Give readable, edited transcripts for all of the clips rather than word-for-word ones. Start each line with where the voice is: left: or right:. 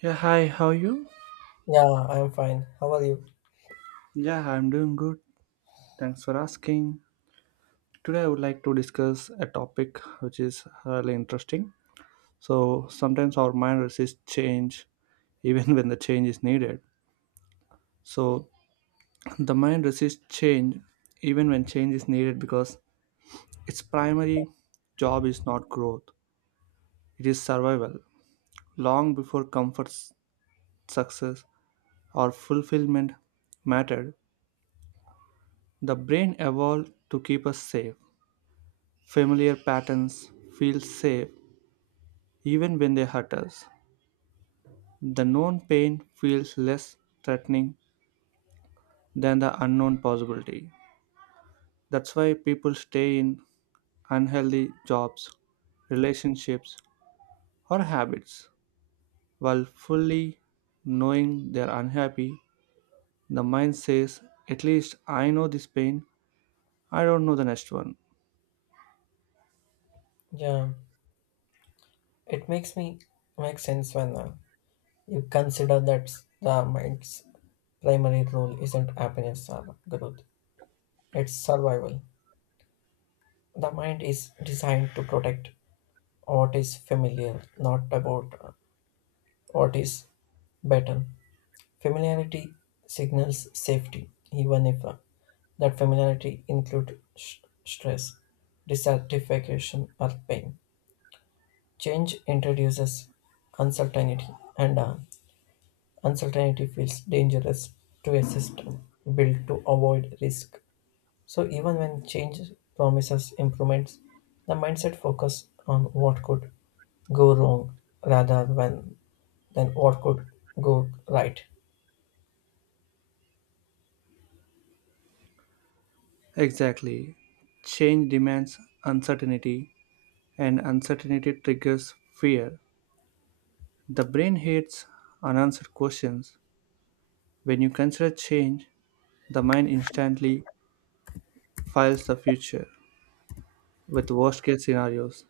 right: Yeah, hi, how are you?
left: Yeah, I'm fine. How are you?
right: Yeah, I'm doing good. Thanks for asking. Today, I would like to discuss a topic which is really interesting. So, sometimes our mind resists change even when the change is needed. So, the mind resists change even when change is needed because its primary job is not growth, it is survival. Long before comfort, success, or fulfillment mattered, the brain evolved to keep us safe. Familiar patterns feel safe even when they hurt us. The known pain feels less threatening than the unknown possibility. That's why people stay in unhealthy jobs, relationships, or habits. While fully knowing they're unhappy, the mind says, at least I know this pain, I don't know the next one.
left: Yeah, it makes me make sense when you consider that the mind's primary role isn't happiness or growth; it's survival. The mind is designed to protect what is familiar, not about what is better. Familiarity signals safety, even if that familiarity includes stress, dissatisfaction, or pain. Change introduces uncertainty, and uncertainty feels dangerous to a system built to avoid risk. So, even when change promises improvements, the mindset focuses on what could go wrong rather than, than what could go right.
right: Exactly. Change demands uncertainty, and uncertainty triggers fear. The brain hates unanswered questions. When you consider change, the mind instantly files the future with worst case scenarios.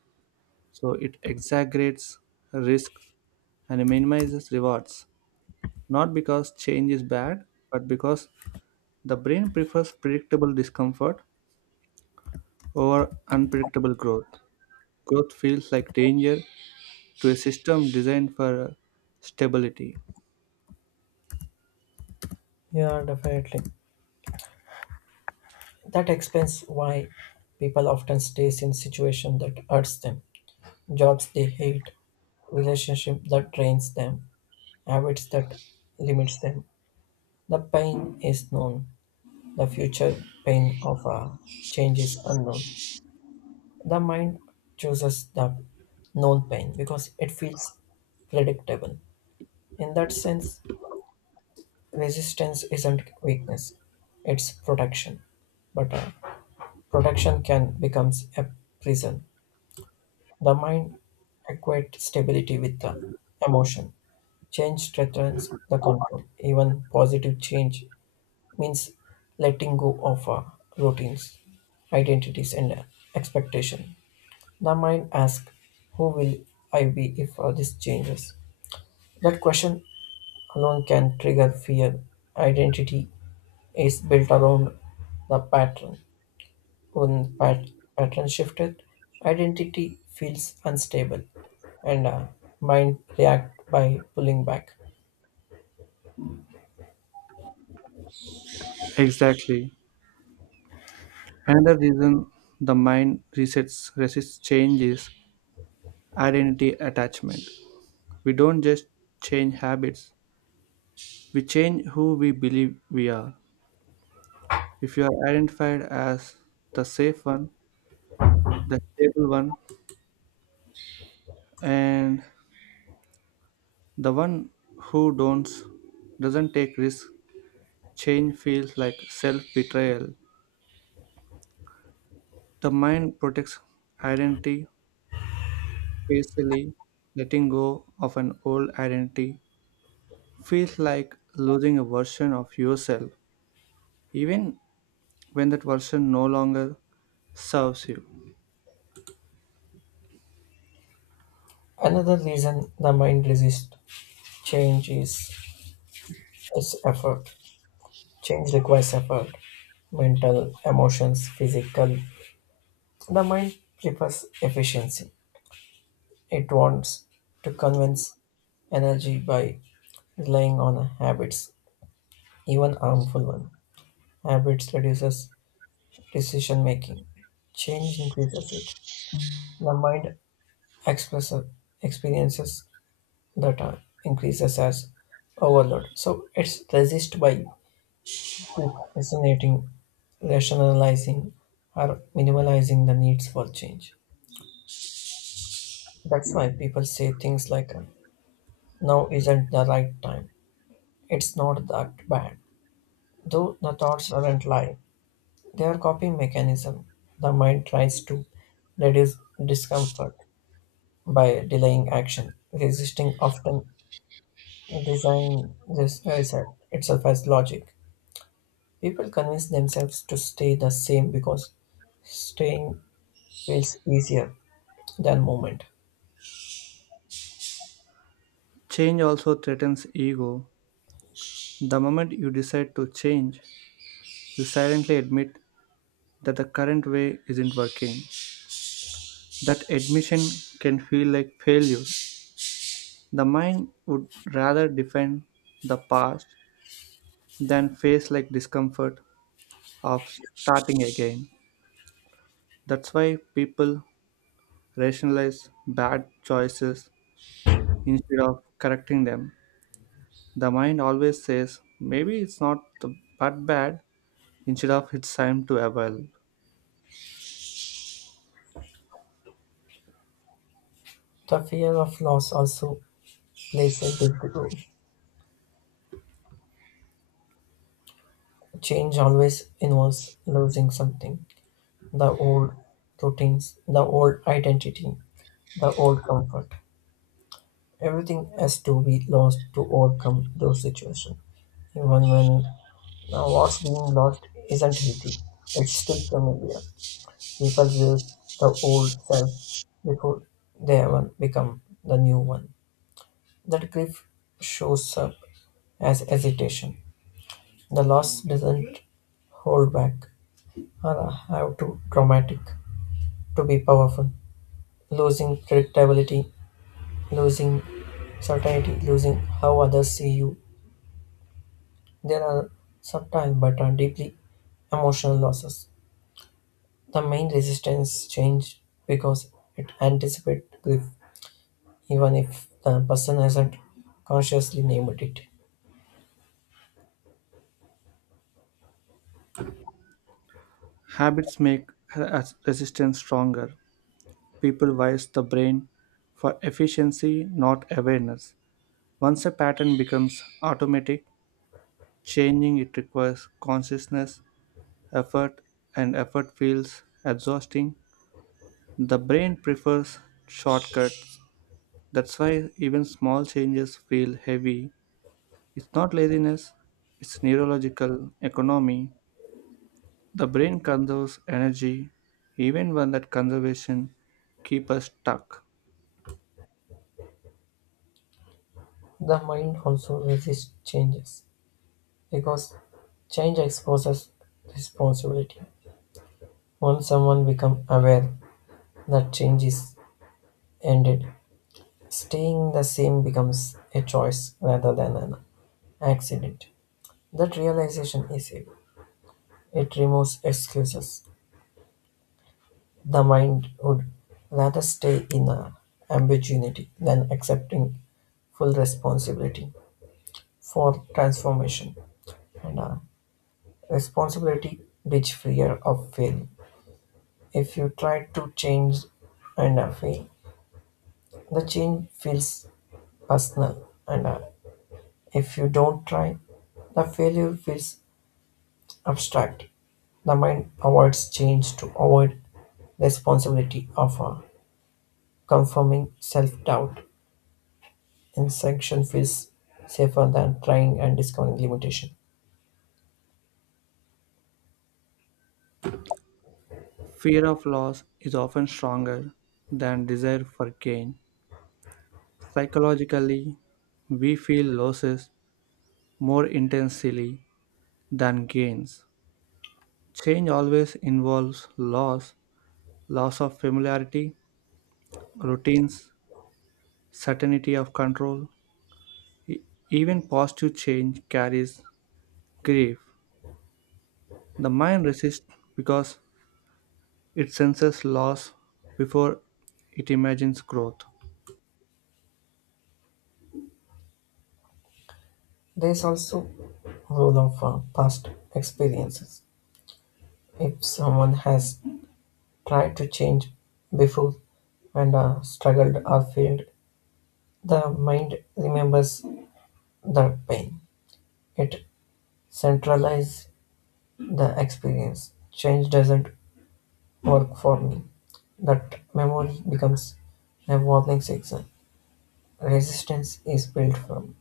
right: So it exaggerates risks and minimizes rewards. Not because change is bad, but because the brain prefers predictable discomfort over unpredictable growth. Growth feels like danger to a system designed for stability.
left: Yeah, definitely. That explains why people often stays in situation that hurts them, jobs they hate, relationship that drains them, habits that limits them. The pain is known. The future pain of a change is unknown. The mind chooses the known pain because it feels predictable. In that sense, resistance isn't weakness, it's protection. But protection can become a prison. The mind equates stability with the emotion. Change threatens the control. Even positive change means letting go of routines, identities, and expectation. The mind asks, "Who will I be if this changes?" That question alone can trigger fear. Identity is built around the pattern. When pattern shifted, identity feels unstable, and mind react by pulling back.
right: Exactly. Another reason the mind resets resists change is identity attachment. We don't just change habits, we change who we believe we are. If you are identified as the safe one, the stable one, and the one who don't doesn't take risks, change feels like self-betrayal. The mind protects identity, basically letting go of an old identity feels like losing a version of yourself, even when that version no longer serves you.
left: Another reason the mind resists change is its effort. Change requires effort, mental, emotions, physical. The mind prefers efficiency. It wants to convince energy by relying on habits, even harmful ones. Habits reduces decision making. Change increases it. The mind expresses experiences that are increases as overload. So it's resist by resonating, rationalizing, or minimalizing the needs for change. That's why people say things like, now isn't the right time. It's not that bad. Though the thoughts aren't lying, they are coping mechanism. The mind tries to reduce discomfort by delaying action. Resisting often design this reset itself as logic. People convince themselves to stay the same because staying feels easier than movement.
right: Change also threatens ego. The moment you decide to change, you silently admit that the current way isn't working. That admission can feel like failure. The mind would rather defend the past than face like discomfort of starting again. That's why people rationalize bad choices instead of correcting them. The mind always says, maybe it's not the, but bad, instead of it's time to evolve.
left: The fear of loss also plays a big role. Change always involves losing something the old routines, the old identity, the old comfort. Everything has to be lost to overcome those situations. Even when what's being lost isn't healthy, it's still familiar. People will the old self before they ever become the new one. That grief shows up as hesitation. The loss doesn't hold back, or have to traumatic to be powerful. Losing predictability, losing certainty, losing how others see you. There are subtle but are deeply emotional losses. The main resistance change because it anticipates grief, even if the person hasn't consciously named it.
right: Habits make resistance stronger. People wise the brain for efficiency, not awareness. Once a pattern becomes automatic, changing it requires consciousness, effort, and effort feels exhausting. The brain prefers shortcuts. That's why even small changes feel heavy. It's not laziness, it's neurological economy. The brain conserves energy even when that conservation keeps us stuck.
left: The mind also resists changes because change exposes responsibility. Once someone becomes aware that change is ended, staying the same becomes a choice rather than an accident. That realization is it. It removes excuses. The mind would rather stay in a ambiguity than accepting full responsibility for transformation. And Responsibility breeds fear of failure. If you try to change and fail, the change feels personal. And if you don't try, the failure feels abstract. The mind avoids change to avoid the responsibility of a conforming self-doubt. Insertion feels safer than trying and discovering limitation.
right: Fear of loss is often stronger than desire for gain. Psychologically, we feel losses more intensely than gains. Change always involves loss, loss of familiarity, routines, certainty of control. E- Even positive change carries grief. The mind resists because it senses loss before it imagines growth.
left: There is also role of past experiences. If someone has tried to change before and struggled or failed, the mind remembers the pain. It centralizes the experience. Change doesn't work for me. That memory becomes a warning signal. Resistance is built from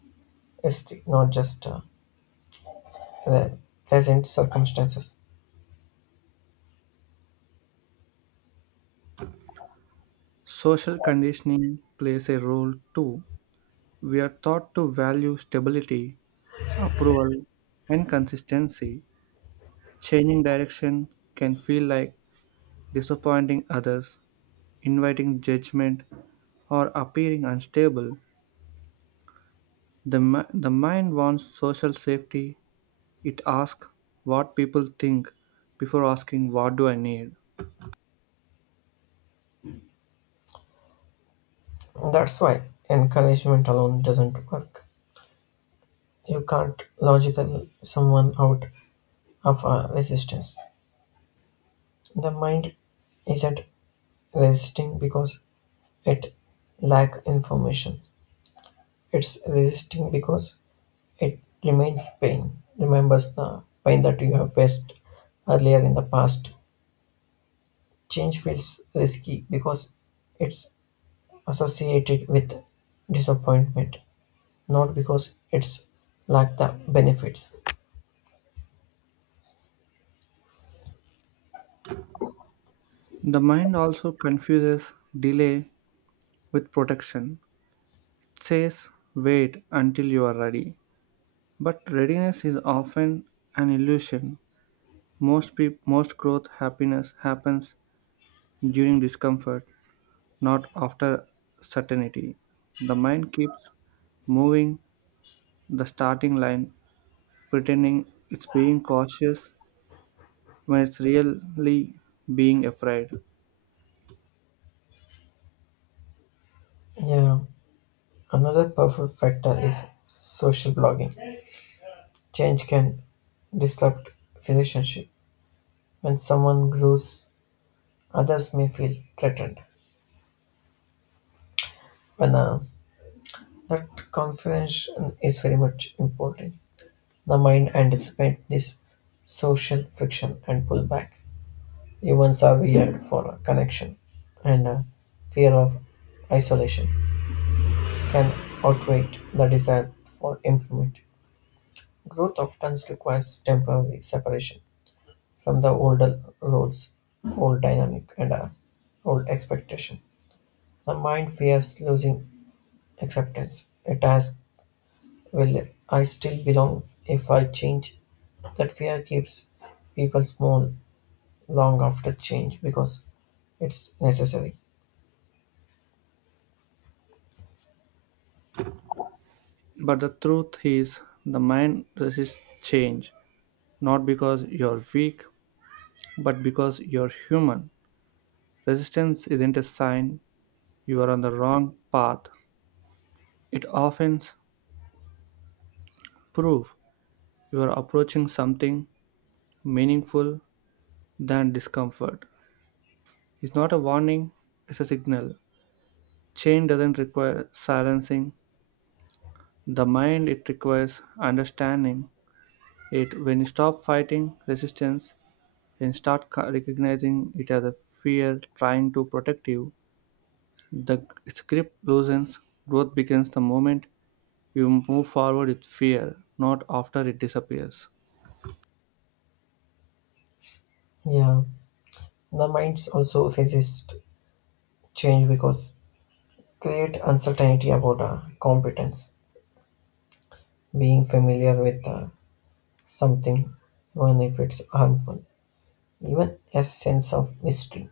left: history, not just the present circumstances.
right: Social conditioning plays a role too. We are taught to value stability, approval, and consistency. Changing direction can feel like disappointing others, inviting judgment, or appearing unstable. The mind wants social safety. It asks what people think before asking, what do I need?
left: That's why encouragement alone doesn't work. You can't logical someone out of a resistance. The mind isn't resisting because it lack information. It's resisting because it remains pain, remembers the pain that you have faced earlier in the past. Change feels risky because it's associated with disappointment, not because it's lack the benefits.
right: The mind also confuses delay with protection. It says, wait until you are ready. But readiness is often an illusion. Most growth happiness happens during discomfort, not after certainty. The mind keeps moving the starting line, pretending it's being cautious when it's really being afraid.
left: Yeah, another powerful factor is social blogging. Change can disrupt relationship. When someone grows, others may feel threatened. When that confidence is very much important. The mind anticipates this social friction and pull back. Humans are wired for connection, and a fear of isolation can outweigh the desire for improvement. Growth often requires temporary separation from the older roles, old dynamic, and old expectation. The mind fears losing acceptance. It asks, will I still belong if I change? That fear keeps people small long after change because it's necessary.
right: But the truth is, the mind resists change, not because you're weak, but because you're human. Resistance isn't a sign you are on the wrong path. It often proves you are approaching something meaningful than discomfort. It's not a warning, it's a signal. Change doesn't require silencing the mind, it requires understanding it. When you stop fighting resistance and start recognizing it as a fear trying to protect you, the script grip loosens, growth begins the moment you move forward with fear, not after it disappears.
left: Yeah, the minds also resist change because create uncertainty about competence, being familiar with something, even if it's harmful, even a sense of mystery.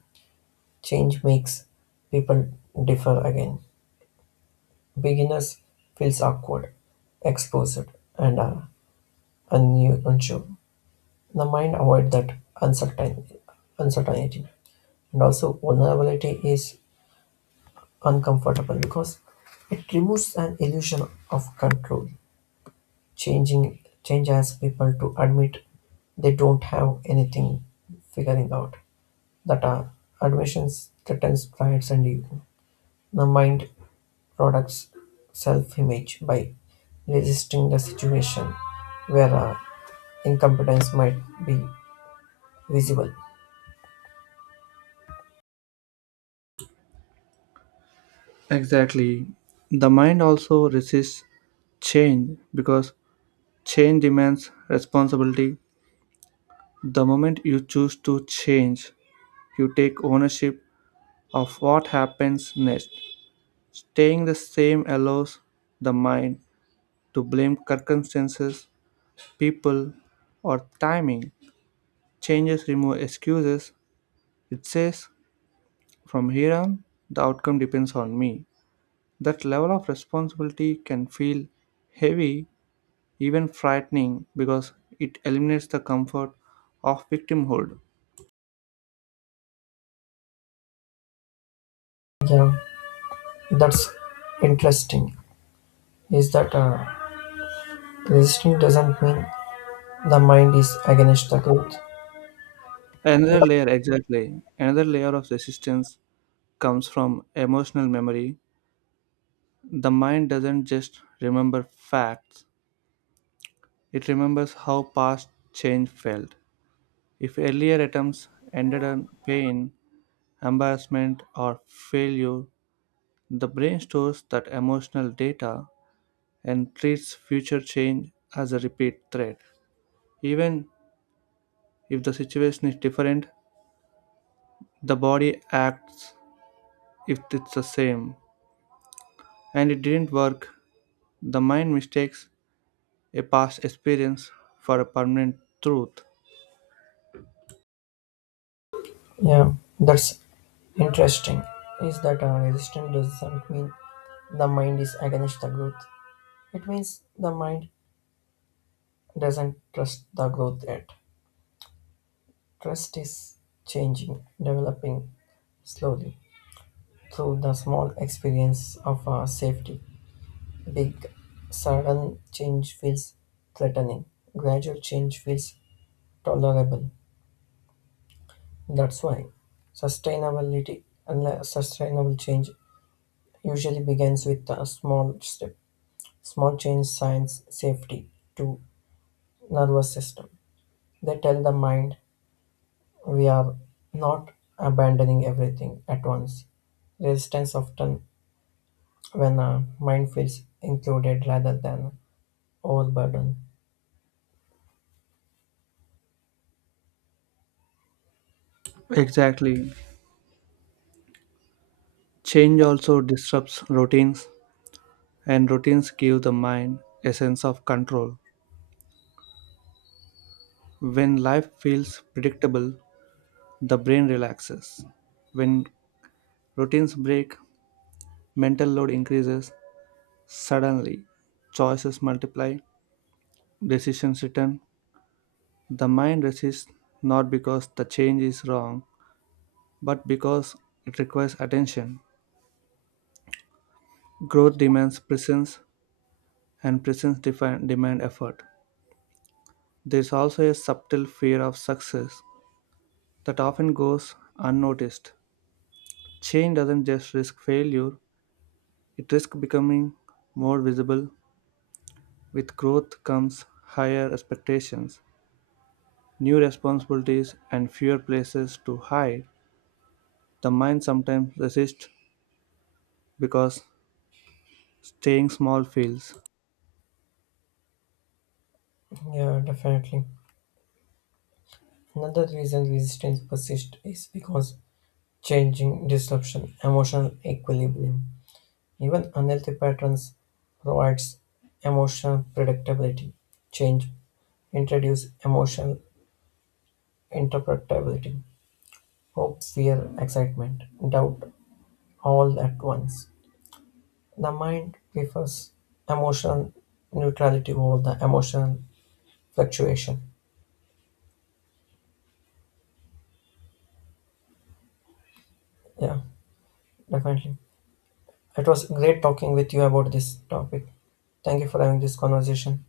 left: Change makes people differ again. Beginners feels awkward, exposed, and unsure. The mind avoid that uncertain- uncertainty, and also vulnerability is uncomfortable because it removes an illusion of control, changing changes people to admit they don't have anything figuring out. That are admissions threatens pride and ego. The mind products self-image by resisting the situation where incompetence might be visible.
right: Exactly. The mind also resists change because change demands responsibility. The moment you choose to change, you take ownership of what happens next. Staying the same allows the mind to blame circumstances, people, or timing. Changes remove excuses. It says, from here on, the outcome depends on me. That level of responsibility can feel heavy, even frightening, because it eliminates the comfort of victimhood.
left: Yeah, that's interesting. Is that resisting doesn't mean the mind is against the truth.
right: Another layer, exactly, another layer of resistance comes from emotional memory. The mind doesn't just remember facts, it remembers how past change felt. If earlier attempts ended in pain, embarrassment, or failure, the brain stores that emotional data and treats future change as a repeat threat. Even if the situation is different, the body acts if it's the same and it didn't work. The mind mistakes a past experience for a permanent truth.
left: Yeah, that's interesting. Is that resistance doesn't mean the mind is against the growth. It means the mind doesn't trust the growth yet. Trust is changing, developing slowly through the small experience of safety. Big, sudden change feels threatening. Gradual change feels tolerable. That's why sustainability and sustainable change usually begins with a small step. Small change signs safety to nervous system. They tell the mind we are not abandoning everything at once. Resistance often when a mind feels included rather than overburdened.
right: Exactly. Change also disrupts routines, and routines give the mind a sense of control. When life feels predictable, the brain relaxes. When routines break, mental load increases suddenly, choices multiply, decisions return. The mind resists not because the change is wrong, but because it requires attention. Growth demands presence, and presence demand effort. There is also a subtle fear of success that often goes unnoticed. Change doesn't just risk failure, it risks becoming more visible. With growth comes higher expectations, new responsibilities and fewer places to hide, the mind sometimes resists because staying small feels
left: Yeah, definitely. Another reason resistance persists is because changing disruption, emotional equilibrium. Even unhealthy patterns provides emotional predictability. Change introduce emotional interpretability: hope, fear, excitement, doubt, all at once. The mind prefers emotional neutrality over the emotional fluctuation. Yeah, definitely. It was great talking with you about this topic. Thank you for having this conversation.